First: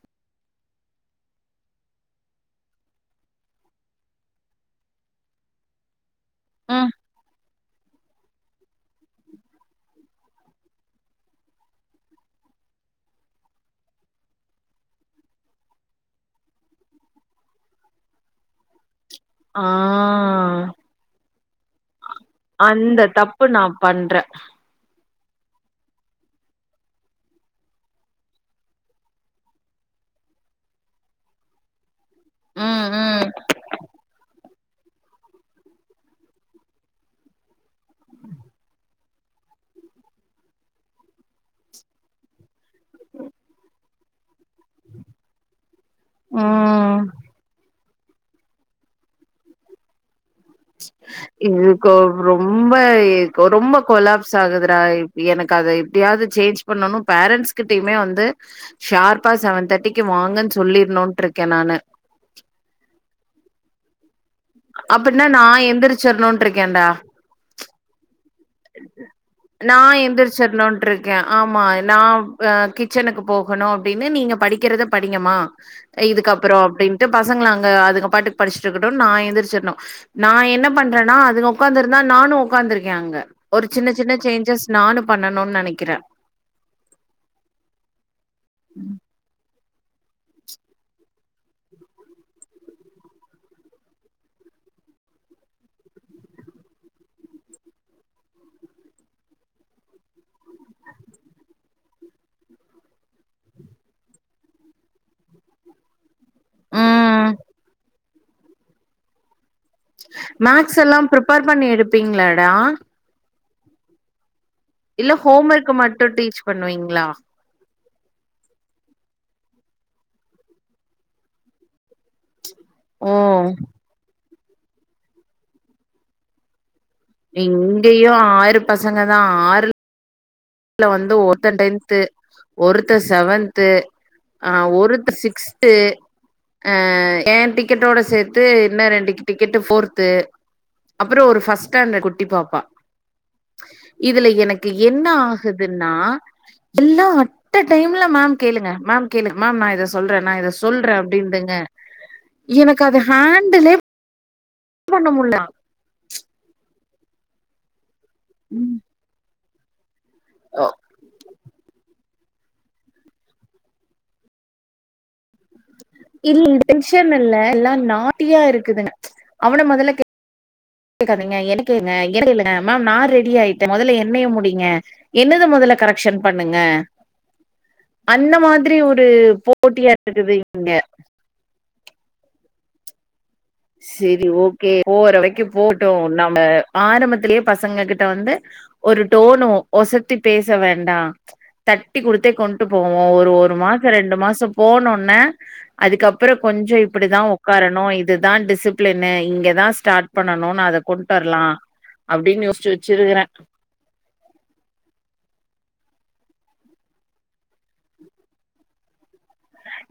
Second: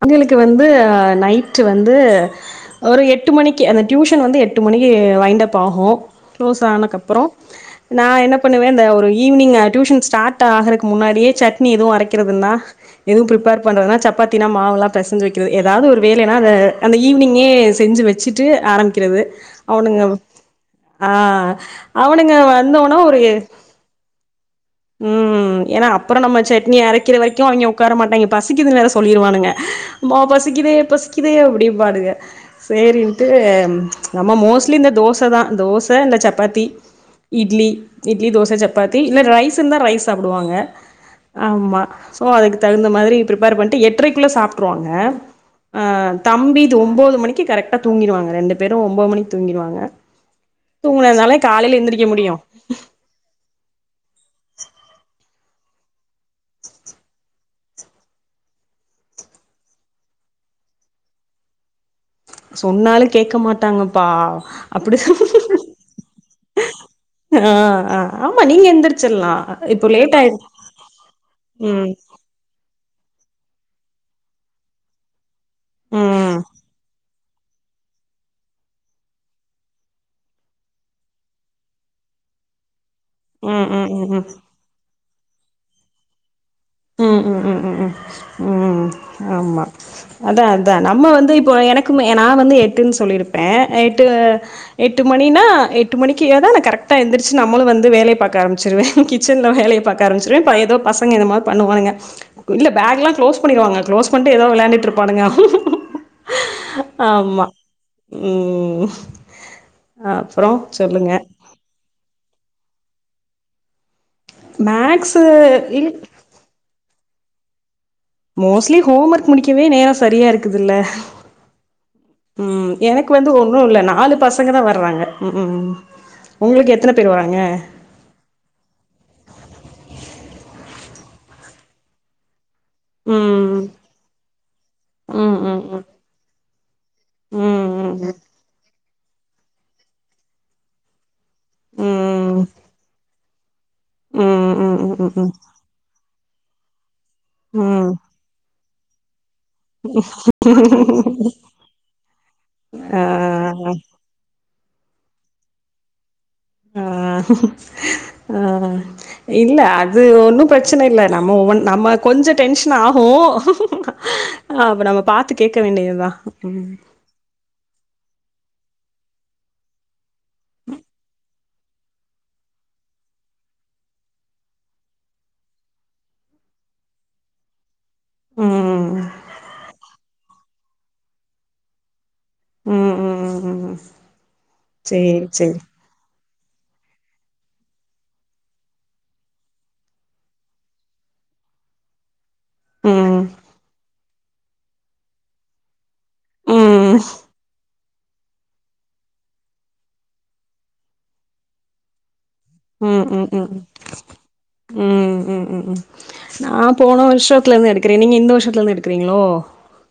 அவுங்களுக்கு வந்து அ நைட்டு வந்து ஒரு எட்டு மணிக்கு அந்த டியூஷன் வந்து எட்டு மணிக்கு வைன்டுஅப் ஆகு குளோஸ் ம் ஆனக்கப்பறோ நா என்ன பண்ணுவ இந்த ஒரு ஈவினிங் அ டியூஷன் ஸ்டார்ட் ஆகறக்கு முன்னாடியே சட்னி எதும் அரைக்கிறதுனா எதும் பிரிப்பேர் பண்றதுனா சப்பாத் தினா மாவெல்லா பெசஞ்சி வைக்கிறது ஏதாது ஒரு வேலனா அத அந்த ஈவினிங்கே செஞ்சு வச்சிட்டு ஆரம்பி க்கிறது ஆ அவனுங்க ஆ அவனுங்க வந்தோனா அந்த ஒரு தப்பு நா பண்றே ம் ஏனா அப்பறோ நம்ம சட்னி அரக்கிற வரைக்கு அவிங்க உக்கார மாட்டாங்க பசிக்குதுனு வேற சொல்லிருவானுங்க அம்மா பசிக்கிதே பசிக்கிதே அப்டிம்பானுங்க ம் ம் சேரின்ட்டு நம்ம மோஸ்ட்லி இந்த தோசதா தோச இல்ல சப்பாத்தி இட்லி இட்லிதோச சப்பாத்தி இல்ல ரைஸ் இருந்தா ரைஸ் சாப்டுவாங்க ஆமா சோ அதுக்கு தகுந்த மாரி பிர்ப்பேர் பண் ட்டு எட்டரைக்குள்ள சாப்ட்ருவாங்க அ தம்பி இது ம் ஒம்போது மணிக்கு கரெக்ட் டா தூங்கிடுவாங்க ரெண்டு பேரு ஒம்போது மணிக்கு தூங்கிடுவாங்க தூங்குனானால காலைல இதுக்கு எந்திரிக்க முடியு ரொம்ப ரொம்ப கொலாப்ஸ் ஆகுதுறா எனக்கு அத எப்டியாது சேஞ்ச் பண்ணனு பேரண்ட்ஸ்கிட்டயுமே வந்து ஷார்ப்பா செவன் தேர்ட்டிக்கு வாங்கன்னு சொல்லிருனுனுட்ருக்கே நானு சொன்னாலு கேக்க மாட்டாங்கப்பா அப்டிதான் அப்டின்னா நா எந்திரிச்சிரணுனு இருக்கேன்டா ஆ ஆ ஆமா நீங்க எந்திரிச்சிலா நா இப்போ லேட்டா எ, எந்திரிச்சிரணுன்ட்ருக்கே ஆமா ம் நா அ கிச்சனுக்கு போகணு அப்டின்னு நீங்க படிக்கிறத படிங்கமா ம் இதுக்கப்பறோ அப்டின் ட்டு பசங்கள அங்க அதுங்க பாட்டுக்கு படிச்சுட்டு இருக்கட்டுனு நா எந்திரிச்சருனு நா என்ன பண்றேனா அதுங்க உக்காந்துருந்தா நானு உக்காந்துருக்கே அங்க ம் ஒரு ம் சின்ன ம் சின்ன ம் சேஞ்சஸ் நானு பண்ணனுனு நெனைக்கிறே ம், ம், ம், ம், ம், ஆமா அதா அதா நம்ம வந்து இப்போ எனக்குமே நா வந்து எட்டுன்னு சொல்லியிருப்பே ஆ எட்டு எட்டு மணினா எட்டு மணிக்கி ஏதா நா கரெக்டா எந்திரிச்சு நம்முளு வந்து வேலய பாக்க ஆரம்ச்சுருவே கி ச்சன்ல வேலய பாக்க ஆரம்ச்சிருவ ப எதோ பசங்க எதுமா பண்ணுவானுங்க இல்ல பேக் எல்லா க்ளோஸ் பண்ணிருவாங்க க்ளோஸ் பன்ட்டு எதோ வெளையாண்ட்டுட் இருப்பானுங்க ம் ஆமா ம் அப்றோ சொல்லுங்க இது பண்ணி எடுப்பீங்ளாடா இல்ல மேக்ஸு ஹோம் ஒர்க்கு இல் மட்டு டீச் பண்ணுவீங்ளா மோஸ்ட்லி ஹோம் ஒர்க் முடிக்கவே நேரோ சரியா இருக்குதுல்ல ம் எனக்கு ஓ வந்து ஒன்னு இல்ல நாலு பசங்கதா வர்றாங்க ம் ம் உங்ளுக்கு எத்தன பேரு வராங்க இங்கயு ஆறு பசங்கதா ஆறு ல வந்து ஒருத்த டென்த்து ஒருத்த செவன்த்து ம் ஆ ஒருத்த ம் ம் சிக்ஸ்த்து ம் அ யேன் டிக்கட்டோட ம் சேத்து இன்ன ரெண்டு டிக்கட்டு ஃபோர்த்து அப்றோ ஒரு ஃபஸ்ட் ம் ம் ஸ்டாண்டர்ட் குட்டி பாப்பா ம் இதுல ம் எனக்கு ம் ம் என்ன ம் ம் இதுன்னா எல்லா அட்ட ம் டைம்ல மேம் கேளுங்க மேம் கேளு மேம் நா இத சொல்ற நா இத சொல்ற அப்டின்டுங்க எனக்கு அத ஆ ஹேண் டிலே பண்ண முடில நா ம் ம் இல்ல அது ஒன்னு பிரச்சன இல்ல நம்ம ஒவ்வொன் நம்ம கொஞ்சோ டென்ஷன் ஆகு அப்ப நம்ம பாத்து கேக்க வேண்டியதுதா இல்ல இது ம் டென்ஷன் இல்ல எல்லா நாட்டியா இருக்குதுங்க அவன மொதல்ல கே க்காதீங்க என்ன கேளுங்க என்ன கேளுங்க மேம் நா ரெடி ஆயிட்டே மொதல்ல என்னய முடிய்ங்க என்னுத மொதல்ல கரெக்ஷன் பண்ணுங்க அந்த ம் மாதிரி ஒரு போட்டியா இருக்குது இங்க ம் ம் ம் ம் செரி ஓகே போற சேரி வரைக்கு சேரி போகுட்டு நம்ம ஆரம்பத்திலயே பசங்ககிட்ட வந்து ஒரு டோனு ஒசத்தி பேச வேண்டா தட்டி குடுத்தே கொண்ட்டு போவோ ம் ஒரு ஒரு மாசோ ரெண்டு மாசோ போனோன்னே அதுக்கப் பறோ கொஞ்சோ ம் இப்பிடிதா உக்காரணு இது தா டிசிப்ளினு இங்கதா ஸ்டார்ட் பண்ணனுன்னு அத கொண்ட்டு வரலா அப்டின்னு யோ ம் ம் ம் ம் ம் ம் ம் ம் நா போன வருஷத்துல இருந்து எடுக்கிறே நீங்க இந்த வருஷத்துல இருந்து எடுக்கிறீங்களோ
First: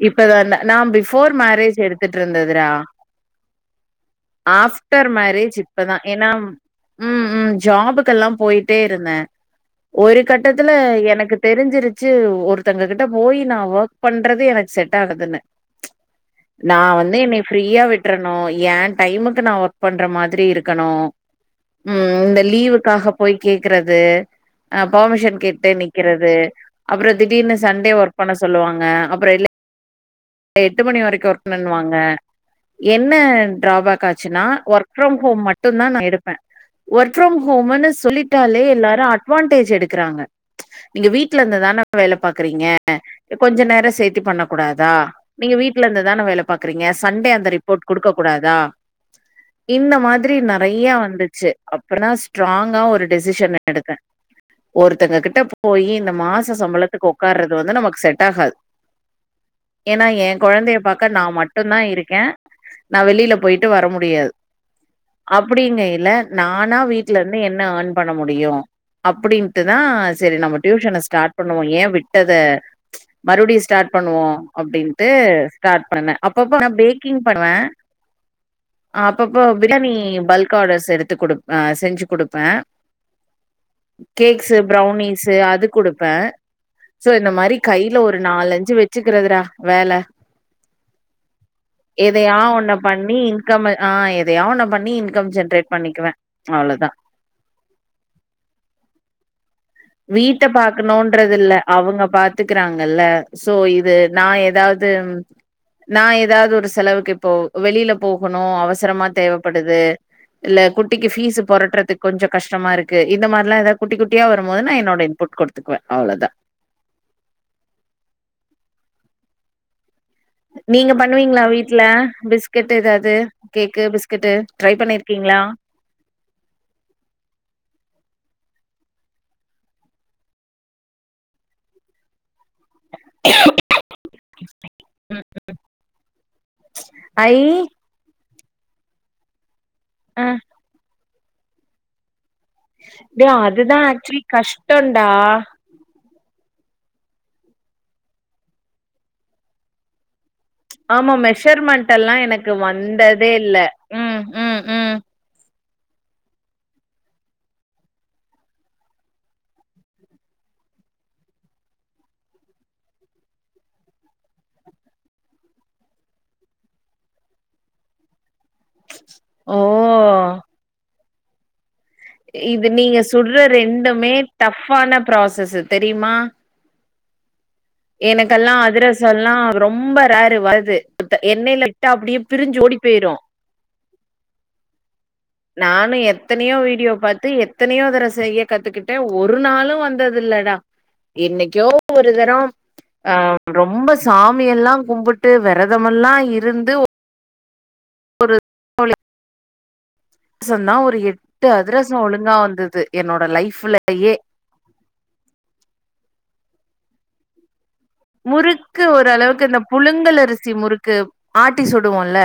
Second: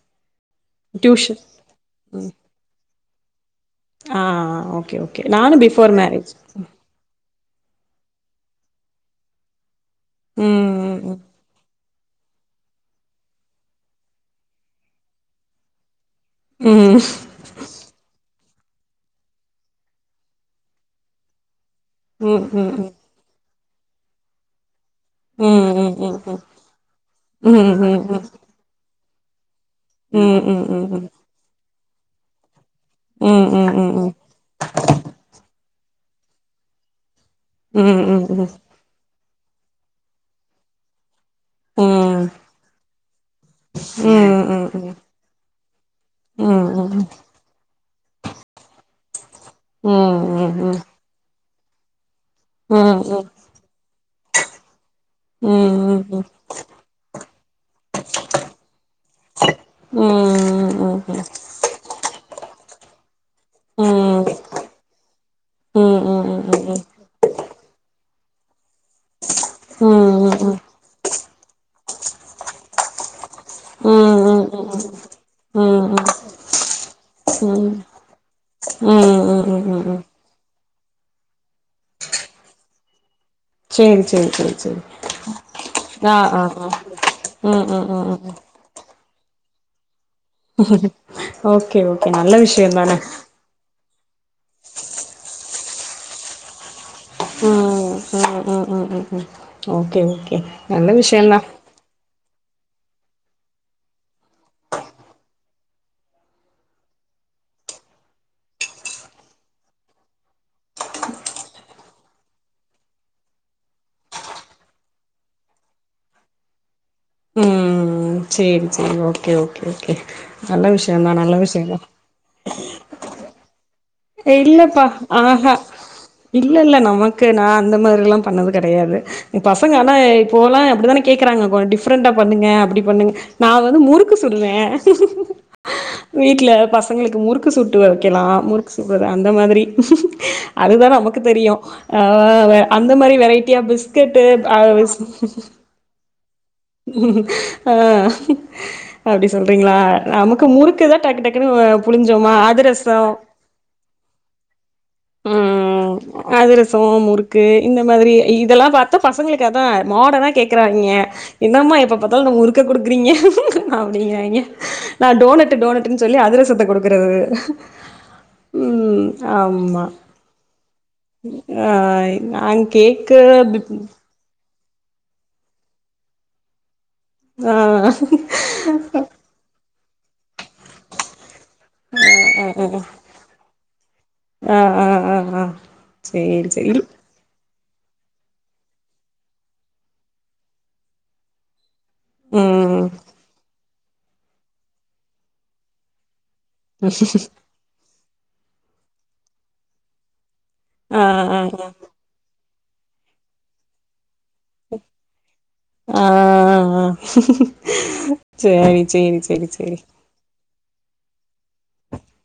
இப்பதா ந நா பிஃபோர் மேரேஜ் எடுத்துட்டு இருந்ததுடா ஆஃப்டர் மேரேஜ் இப்பதா ஏன்னா ம் ம் ஜாபுக்கெல்லா போயிட்டே இருந்தே ஒரு கட்டத்துல எனக்கு தெரிஞ்சிருச்சி ஒருத்தங்க கிட்ட போய் நா ஒர்க் பண்றது எனக்கு செட் ஆகாதுன்னு நா வந்து என்னய ஃப்ரீயா விட்ரனு யேன் டைமுக்கு நா ஒர்க் பண்ற மாதிரி இருக்கணு ம் இந்த லீவுக்காக போய் கேக்குறது ஆ பர்மிஷன் கேட்டு நிக்கிறது அப்றோ திடீர்னு சண்டே ஒர்க் பண்ண சொல்லுவாங்க அப்றோ இல்ல எட்டு மணி வரைக்கு ஒர்க் பண்ணுன்னுவாங்க என்ன ட்ராபேக் ஆச் ச்ன்னா ஒர்க் ஃப்ரம் ஹோம் மட்டூ தா நா எடுப்பே ஒர்க் ஃப்ரம் ஹோம்ன்னு சொல்லிட்டாலே எல்லாரு அட்வான்டேஜ் எடுக்குறாங்க நீங்க வீட்டு்ல இருந்துதான வேல பாக்குறீங்க கொஞ்சோ நேரோ சேத்தி பண்ண கூடாதா நீங்க வீட்டுல இருந்துதான வேல பாக்குறீங்க சண்டே அந்த ரிப்போர்ட் குடுக்க கூடாதா இந்த மாரி நறைய வந்துச்சி அப்பர்தா ஸ்ட்ராங்கா ஒரு டிசிஷன் எடுத்தே ஒருத்தங்க கிட்ட போய் இந்த மாச சம்பளத்துக்கு உக்காறது வந்து நமக்கு செட் ஆகாது ஏன்னா என் கொழந்தைய பாக்க நா மட்டு தா இருக்கே நா வெளியில போயிட்டு வர முடியாது அப்டிங்கைல நானா வீ ட்ல இருந்து என்ன ஆர்ன் பண்ண முடியு அப்டின்ட்டுதா செரி நம்ம டியூஷன ஸ்டார்ட் பண்ணுவோ ஏ விட்டத மறுபுடியு ஸ்டார்ட் பண்ணுவோ அப்டின்ட்டு ம் ஸ்டார்ட் ம் பண்ணே அப்பப்ப நா பேக்கிங் பண்ணுவே ம் ம் ம் அப்பப்போ ம் ம் பிரியாணி ம் பல்க் ஆர்டர்ஸ் எடுத்து குடு செஞ்சி குடுப்பே சேரி சேரி சேரி கேக்ஸு சேரி ப்ரௌனிஸு அது ஆ குடுப்பே ஆ ஆ சோ இந்த மாரி ம் ம் கையில ம் ம் ஒரு ம் நால் அஞ்சி வெச்சிக்கருதுடா வேல ஓகே ஓகே நல்ல எதையா ஒன்ன விஷயம் தான பண்ணி இன்கம் ஆ எதையா ஒன்ன பண்ணி இன்கம் ஜென்ரேட் பண்ணிக்குவே அவ்ளோதா ம் ம் ம் ம் ம் ஓகே ஓகே நல்ல விஷயோதா அவுங்க பாத்துக்குறாங்கல்ல சோ இது நா ஏதாவது நா ஏதாவது ஒரு செலவுக்கு இப்போ வெளில போகணு அவசரமா தேவைப்படுது இல்ல குட்டிக்கு ஃபீஸ் புரட்டுறதுக்கு கொஞ்ச கஷ்டமா இருக்கு இந்த மாரிலா ஏதாது குட்டி குட்டியா வரும்போது நா என்னோட இன்புட் குடு த்துக்குவே அவ்ளதா ம் ம் சேரி சேரி ஓகே ஓகே ஓகே நல்ல நீங்க விஷயந்தா நல்ல பண்ணுவீங்ளா விஷயந்தா வீட்டுல பிஸ்கெட் ஏதாவது கேக்கு பிஸ் இல்லப்பா ஆ ஹா இல்ல இல்ல நமக்கு நா அந்த மாரிலா பண்ணது கெடையாது பசங்கனா இப்போல்லா அப்டித்தானே கேக்குறாங்க டிஃப்ரெண்டா பண்ணுங்க அப்டி பண்ணுங்க நா வந்து முறுக்கு சுடுவே ம். வீட்டுல பசங்களுக்கு ஐ முறுக்கு சுட்டு வக்கலா முறு க்கு சுட்றது அந்த மாதிரி அ அதுதா நமக்கு தெரியு அந்த மாரி டே வெறைட்டியா அதுதான் ஆக்சுவலி பிஸ்கெட்டு கஷ்டம்டா. ஆ அப்டி சொல்றீங்களா நமக்கு முறு ஆமா மெஷர்மெண்ட் எல்லா எனக்கு அதிரசோ வந்ததே இல்ல ம் ம் ம் ம் அதிரசோ முறுக்கு இந்த மாதிரி இதெல்லா பாத்தா பசங்களுக்கு அதா மாடனா கே க்குறாங்கே என்னம்மா எப்ப பாத்தாலும் இந்த முறுக்க கொடுக்குறீங்க அப்டிங்கிறாய்ங்க நா டோனட் டோனட் னட்டு சொல்லி அதிரசத்த கொடுக்குறது ஓ ஆ நாங் இது நீங்க கேக்கு சுட்ற ரெண்டுமே டஃப்ஃபான ப்ராசஸ்ஸு தெரியுமா ஆ எனக்கெல்லா அதிரசோ எல்லா ரொம்ப ரேரு வருது எண்ணெயில போட்டா அப்டியே ஆ ஆ பிரிஞ்சு ஓடி போயிரும் ஆ ஆ ஆ ஹா நானு எத்தனையோ வீடியோ பாத்து எத் எத்தனையோ தடவ செய்ய கத்துக்கிட்டே ஒரு நாளு வந்தது இல்லடா இன்னைக்கோ ஒரு தரம் ம் ஆ ரொம்ப சாமியெல்லா கும்பிட்டு விரதமெல்லா இருந்து ஒரு [unintelligible] தோழி சொன்னா ஒரு ஆ ஆ எட்டு அதிரச ஒழுங்கா வந்ததுஎன்னோட லைஃப்புலயே உ ஆ ஆ முறுக்கு சேரி சேரி ஓரளவுக்கு சேரி இந்த சேரி புழுங்கலரிசி முறுக் ஆட்டி சுடுவோல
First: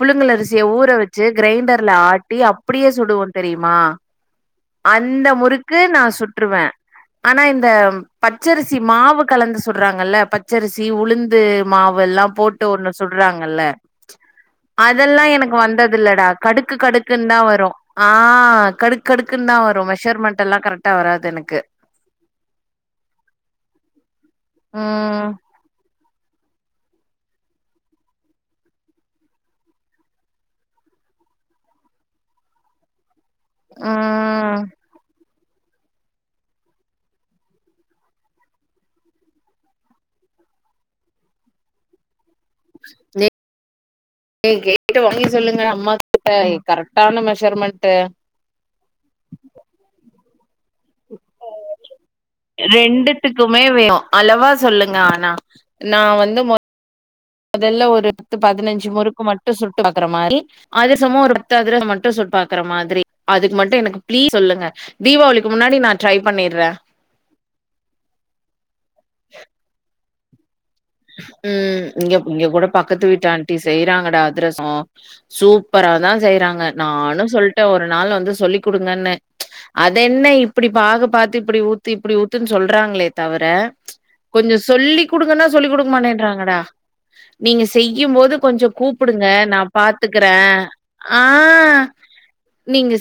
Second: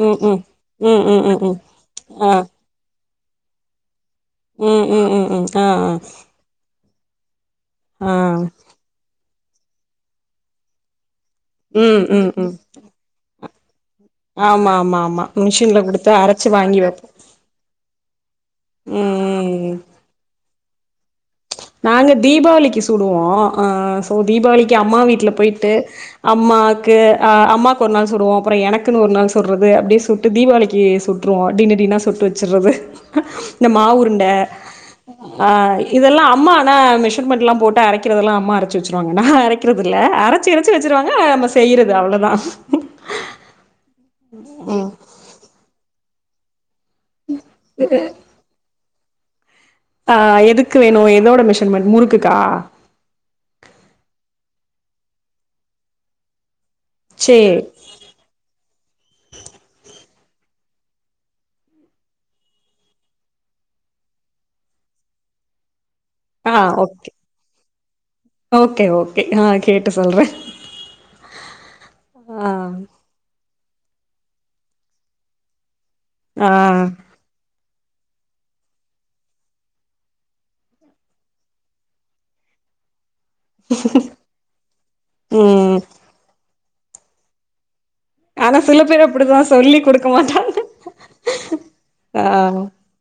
ம் ம் ஊற ம் ம் வச்சு ம் ம் கிரைண்டர்ல ஆ ஆட்டி அப்டியே சுடுவோ தெரியுமா ம் ம் ம் அந்த ம் ஆ முறுக்கு ஆ நா சுட் றுவே ஆனா இந்த ஆ பச்சரிசி மாவு கலந்து சுட்றாங்கல்ல பச் பச்சரிசி உளுந்து மாவு ம் எல்லா ம் ம் போட்டு ஒண்ணு சுட்றாங்கல்ல ஆமா ஆமா அதெல்லா ஆமா எனக்கு மிஷின்ல வந்தது குடுத்து இல்லடா அரச்சு கடுக்கு வாங்கி வெப்போ கடுக்குன் தா வரும் ஆ ம் கடுக்டுக்குன்னு தா ம் வரும் மெஷர்மெண்ட் எல்லா கரெக்டா வராது எனக்கு நாங்க தீபாவளிக்கு சுடுவோ ஆ சோ தீபாவளிக்கு அம்மா ம் வீட்ல போயிட்டு அம்மாக்கு அ அம்மாவுக்கு ஒரு நாள் சுடுவோ அப்றோ எனக்குன்னு ஒரு நாள் சுடட்றது அப்டினு சுட் ட்டு தீபாவளிக்கு சுட்ருவோம் டின் டினா சுட்டு வச்சுறது இந்த மா உருண்டை ம் அ இதெல்லா அம்மா ஆனா மெஷர்மெண்ட் எல்லா போட்டு அரைக்கறதெல்லா அம்மா அரச்சு வச்சிருவாங்க நா அரைக்கிறது இல்ல அரச்சு அரச்சு வச்சுருவாங்க அ மெஷ் செய்றது அவ்ளோதா ப்ளே நீ கேட்டு வாங்கி சொல்லுங்க அம்மாக்கிட்ட ஏ கரெக்டான மெஷர்மெண்ட்டு ஆ எதுக்கு வேணு எதோட மெஷர்மெண்ட் முறுக்குக்கா ரெண்டுத்துக்குமே வேனும் அளவா சொல்லுங்க ஆனா நா வந்து மொத் சேரி மொதல்ல ஒரு பத்து பதினஞ்சு முறுக்கு மட்டு சுட்டு பாக்குற மாறி அதிரசமு ஒரு பத்து அதிரசம் மட்டும் சுட் பாக்குற மாதிரி அதுக்கு மட்டு எனக்கு பிளீஸ் சொல்லுங்க தீபாவளிக்கு முன்னாடி நானு ஆ ஓகே ஓகே ஓகே ஆ கேட்டு சொல்றே உம் இங்க இங்க கூட பக்கத்து வீட்டு ஆண்ட் ட்டி செய்றாங்கடா அதிரசோ சூப்பரா தா செய்யறாங்க ஆ நானு சொல்ட் ட்ட ஒரு நாள் வந்து சொல்லி் குடுங்கன்னு அது என்ன இப்டி பாகு பாத்து இப்டி ஊத்து இப்டி ஊத்துன்னு சொல்றாங்களே தவர கொஞ்சோ சொல்லி குடுங்கன்னா சொல்லி் ம் குடுங்கமாட்றாங்கடா நீங்க செய்யும் போது ஆனா கொஞ்சோம் சில பேர் கூப்டுங்க அப்டிதா நா சொல்லி குடுக்க பாத்துக்றே மாட்டாங்க ஆ ஆ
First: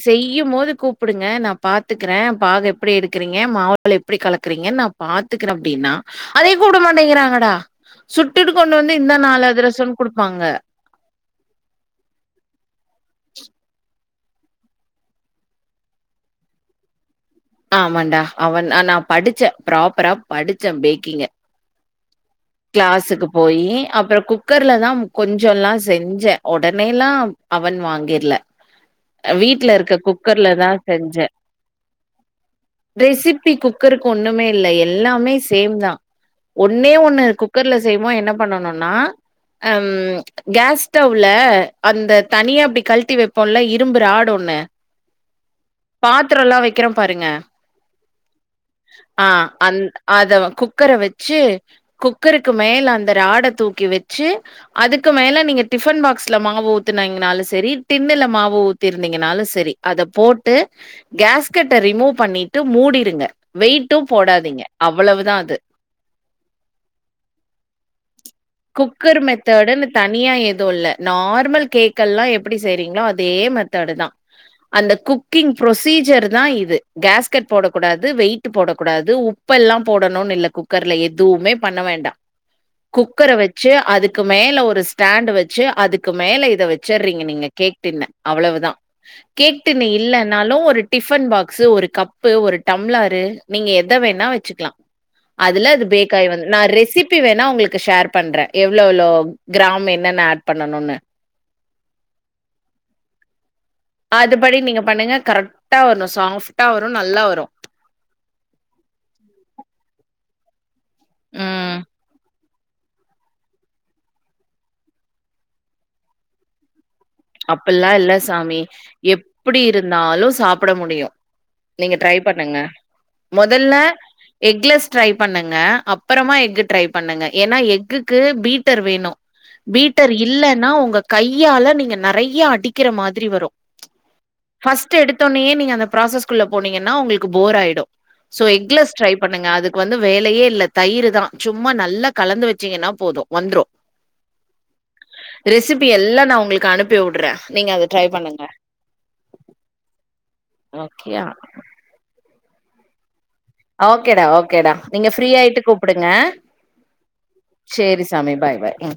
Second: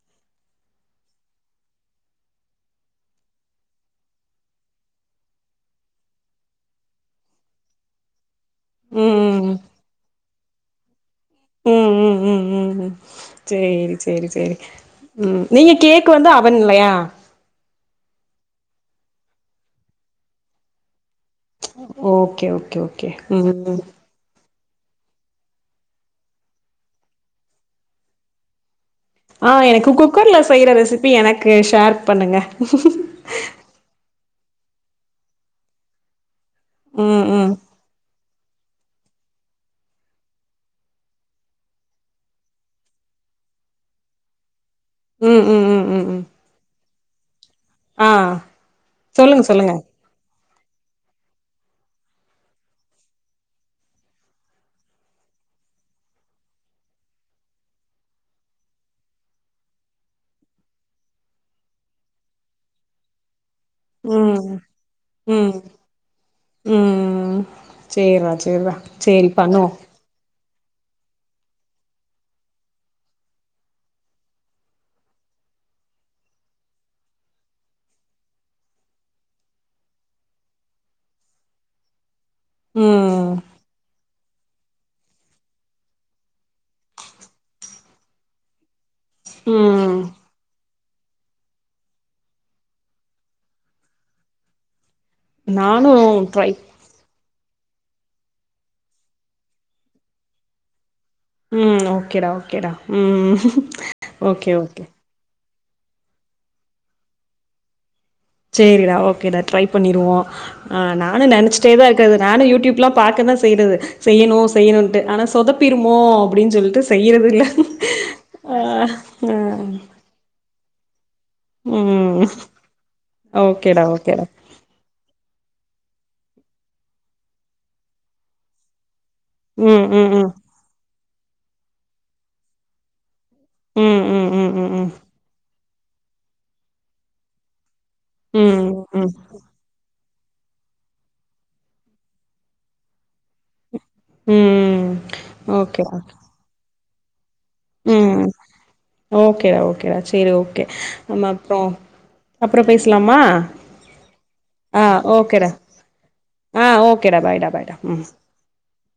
செய்யும் போது கூப்டுங்க நா பாத்துக்றே பாகு எப்டி எடுக்றீங்க மாவு எப்டி கலக்குறீங்க நா பாத்துக்றே அப்டின்னா அதே கூப்ட மாட்டேங்றாங்க தா சுட்டுட்டு கொண்டு வந்து இந்தா நாலு ம் அதிரசம்னு குடுப்பாங்க உம் உம் உம் உம் உம் சேரி சேரி சேரி உம் நீங்க கேக்கு வந்து அவன் இல்லயா ஆமாண்டா அவன் நா படுச்சே ப்ராப்பரா படுச்சே பேக்கிங்க ஓகே ஓ க்ளாஸுக்கு போயி அப்றோ குக் கர்லதாம் கொஞ்சொல்லா செஞ்சே ஒடனேல்லாம் அவன் வாங்கீர்ல அ ஆ வீட்ல எனக்கு இருக்க குக்கர்ல குக்கர்லதா செய்ற ரெசிபி செஞ்சே எனக்கு ஷேர் பண்ணுங்க ரெசிப் பி குக்கருக்கு ஒண்ணுமே இல்ல எல்லாமே சேம்தா ஒண்ணே ஒண்ணு ம் ம் மா என்ன பண்ணணுன்னா அம் கேஸ் ஸ்டவ்ல அந்த தனியா அப்டி கழட்டி வைப்போல்ல இரும்பு ராட் ஒன்னு உம் உம் உம் உம் பாத்ரோல்லா வைக்கிறே பாருங்க ஆ ஆ சொல்லுங்க சொல்லுங்க அந் அத குக்கர வச்சி குக்கருக்கு மேல அந்த ராட தூக்கி வச்சி அதுக்கு மேல நீங்க டிஃபன் பாக்ஸ்ல மாவு ஊத்துனைங்கனாலு சரி டின்னுல மாவ ஊத் திருந்தீங்கனாலு செரி அத போட்டு கேஸ்கட்ட ரிமூவ் பண்ணிட்டு மூடிருங்க வெயிட்டு ம் போடாதீங்க அவ்வளவுதா அது ம் ம் சேர்ரா சேர்ரா குக்கர் சேரி பண்ணுவோ மெத்தடுன்னு தனியா எதுவு இல்ல நார்மல் கேக்கெல்லா எப்டி செய்றீங்ளோ அதே மெத்தேடுதா அந்த குக்கிங் ப்ரொசீஜர்தா இது கேஸ்கெட் போடக்கூடாது வெயிட்டு போட கூடாது உ உப்பெல்லா போடணுனில்ல குக்கர்ல எதுவுமே பண்ண வேண்டா ம் குக்கர வெச் சி அதுக்கு மேல ஒரு ஸ்டாண்ட் வச்சி அதுக்கு மேல இத வச்சிர்றீங்க நீங்க கேக் டின்ன அவ்வளவுதா கேக் டின்னு ம் இல்லனாலும் ஒரு டிஃபன் பாக்ஸு ஒரு கப்பு ஒரு டம்ளாரு நீங்க எத வேணா வச்சுக்லா அதுல அது நானு பேக்காய் வந் ட்ரை நா ரெஸிப் பி வேணா உங்களுக்கு ஷேர் பண்றே எவ்ளோளோ கிராம் என்னென்ன ஆட் பண்ணணுன்னு ம் ஓகேடா ஓகேடா ம் ஓகே ஓகே னுங்க கரெட் டா வர்னு சாஃப்டா வரு நல்லா வரு சேரிடா ஓகேடா ட்ரை பண்ணிருவோ ஆ நானு ம் நெனச்சிட்டேதா இருக்கே அது நானு யூடியூப்லா பாக்கதா செ செய்டது செய்யணூ செய்யணுன்ட்டு ஆனா சொதப்பிருமோ அப்டின் சொல்ட்டு செய்யிறது அப்புல்லா இல்ல சாமி ஆ எப்டி இருந்தாலு சாப்புட முடியு நீங்க ட்ரை ம் பண்ணுங்க மொதல்ல ஓகேடா ஓகேடா எக்லஸ் ட்ரை பண்ணுங்க அப்பறமா எக்கு ட்ரை பண்ணுங்க ஏனா எக்குக்கு பீட்டர் வேணு ம் ம் பீட்டர் ம் இல்லன்னா உங்க கையால நீங்க நெறையா அடிக்கிற மாரி வரு ம் ம் ம் ம் ஃபர்ஸ்ட் எடுத்தோனயே நீங்க அந்த ப்ராசஸ்குள்ள போனீங்கன்னா ஒங்களுக்கு போர் ஆயிடு சோ ம் எக்லஸ் ட்ரை ம் பண்ணுங்க அது வந்து வேலையே இல்ல தயிருதா சும்மா நல்லா கலந்து வச்சீங்கன்னா போது வந்துரூ ம் ம் ரெசிபி ஓகேடா எல்லா நா உங்களுக்கு அனுப்பி உட்றே ம் ஓகேடா ஓகேடா சேரி ஓகே ஓகேயா? ஆமா அப்றோ அப்றோ பேசலாமா ஓகேடா ஓகேடா ஆ நீங்க ஓகேடா ஃப்ரீயாயிட்டு கூப்டுங்க ஆ ஓகேடா பாய்டா பாய்டா ம் சேரி சாமி பாய் பாய் ம்